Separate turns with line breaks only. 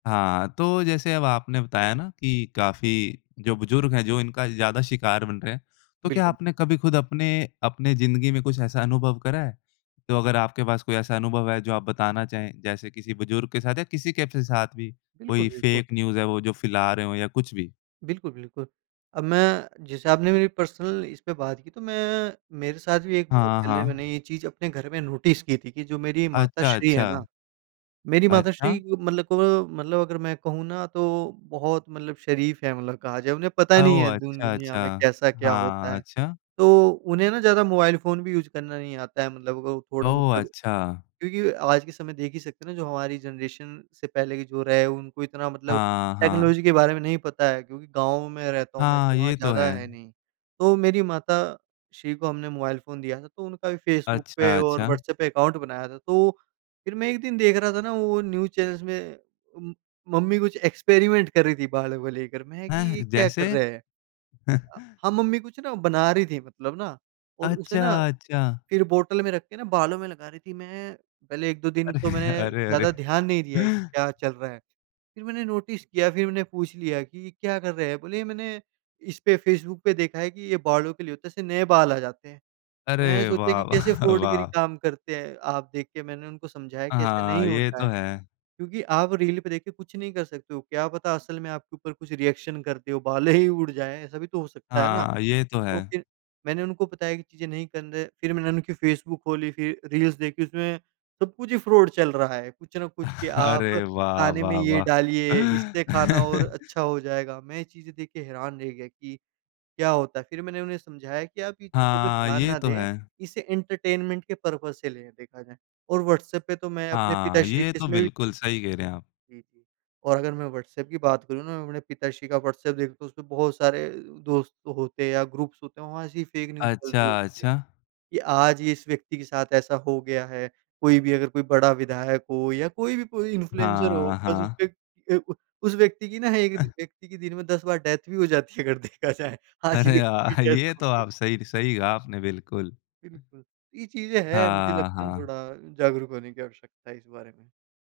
हाँ, तो जैसे अब आपने बताया ना कि काफ़ी जो बुजुर्ग हैं जो इनका ज़्यादा शिकार बन रहे हैं, तो क्या
बिल्कुल। बि
आपने कभी ख़ुद अपने अपने ज़िंदगी में कुछ ऐसा अनुभव करा है? तो अगर आपके पास कोई ऐसा अनुभव है जो आप बताना चाहें, जैसे किसी बुजुर्ग के साथ या किसी के फ साथ भी,
बिल्कुल,
कोई
बिल्कु
फेक न्यूज़ है वो जो फैला रहे हों या कुछ भी?
बिल्कुल, बिल्कुल। अब मैं जैसे आपने मेरी पर्सनल इस पे बात की तो मैं मेरे साथ भी एक बहुत
हाँ,
पहले मैंने
हाँ।
ये चीज़ अपने घर में नोटिस की थी कि जो मेरी
अच्छा,
माताश्री हैं ना
अच्छा।
मेरी माताश्री
अच्छा।
क मतलब को मतलब अगर मैं कहूँ ना तो बहुत मतलब शरीफ़ हैं मतलब कहा जाए, उन्हें पता नहीं है
ओह!
दुन
अच्छा,
दुनिया
अच्छा!
में कैसा क्या होता
हाँ।
है।
अच्छा
तो उन्हें ना ज़्यादा मोबाइल फ़ोन भी यूज़ करना नहीं आता है मतलब वो थोड़ा
ओह!
मतलब
अच्छा।
क्योंकि आज के समय देख ही सकते हैं ना, जो हमारी जनरेशन से पहले के जो रहे उनको इतना मतलब
हाँ, हाँ।
टेक्नोलॉजी के बारे में नहीं पता है क्योंकि गाँव में रहता हूँ मैं,
हाँ,
तो वहाँ
ये तो
ज़्यादा है
है।
नहीं। तो मेरी माता श्री को हमने मोबाइल फ़ोन दिया था तो उनका भी फेसबुक पे
अच्छा,
और
अच्छा।
व्हाट्सएप पे अकाउंट बनाया था, तो फिर मैं 1 दिन देख रहा था ना वो न्यूज चैनल्स में उम, मम्मी कुछ एक्सपेरिमेंट कर रही थी बालों को लेकर। मैं कि
हैं,
ये क्या कर
जैसे?
रहे हैं? अ, हाँ, मम्मी कुछ ना बना रही थी मतलब ना और उसे
अच्छा,
ना
अच्छा।
फिर बॉटल में रख के ना बालों में लगा रही थी। मैं पहले 1-2 दिन तो
अरे,
मैं
अरे, अरे!
ज़्यादा ध्यान नहीं दिया कि क्या चल रहा है, फिर मैंने नोटिस किया, फिर मैंने पूछ लिया कि ये क्या कर रहे हैं? बोले मैंने इस पे फेसबुक पे देखा है कि ये बालों के लिए होता है, इससे नए बाल आ जाते हैं। मैं
अरे!
सोचा
वाह,
कि कैसे
वाह,
फ्रॉडगिरी
वाह!
काम करते हैं, आप देख के मैंने उनको समझाया कि ऐसा
हाँ,
नहीं
ये
होता है।
तो है।
क्योंकि आप रील पे देख के कुछ नहीं कर सकते हो, क्या पता असल में आपके ऊपर कुछ रिएक्शन करती हो, बालें ही उड़ जाएँ, ऐसा भी तो हो सकता है ना,
हाँ, ये तो
तो
है।
फिर मैंने उनको बताया कि चीज़ें नहीं कन रे फिर मैंने उनकी फेसबुक खोली, फिर रील्स देखी, उसमें सब-कुछ ही फ्रॉड चल रहा है, कुछ न कुछ कि
अरे!
आप
वाह,
खाने में
वाह,
ये
वाह!
डालिए इससे खाना और अच्छा हो जाएगा। मैं ये चीज़ें देख के हैरान रह गया कि क्या होता है, फिर मैंने उन्हें समझाया कि आप ये चीज़ों पे
हाँ,
ध्यान
ये
ना
तो
दें,
है।
इसे एंटरटेनमेंट के पर्पज से लें देखा जाए और व्हाट्सएप पे तो मैं अपने
हाँ,
पिताश्री
ये
केस
तो
में भी
बिल्कुल सही कह रहे हैं आप।
जी, जी। और अगर मैं व्हाट्सएप की बात करूँ ना, अपने पिताश्री का व्हाट्सएप देखूँ तो उसपे बहुत सारे अ, दोस्त होते या ग्रुप्स होते हैं वहाँ ऐसी फेक न्यूज चल रही
अच्छा,
होती है
अच्छा।
कि आज ये इस व्यक्ति के साथ ऐसा हो गया है, कोई भी अगर कोई बड़ा विधायक हो या कोई भी कोई इन्फ्लुएंसर हो
हाँ,
बस
हाँ।
उसपे ए उ उस व्यक्ति की ना एक
अ
दि व्यक्ति की दिन में 10 बार डेथ भी हो जाती है अगर देखा जाए, आज
अरे!
ये व्यक्ति की
आ
डेथ
ये
हो
तो
गई।
आप सही सही आपने बिल्कुल।
बिल्कुल। ये चीज़ें हैं मुझे
हाँ,
लगता है ना
हाँ।
थोड़ा जागरूक होने की आवश्यकता है इस बारे में।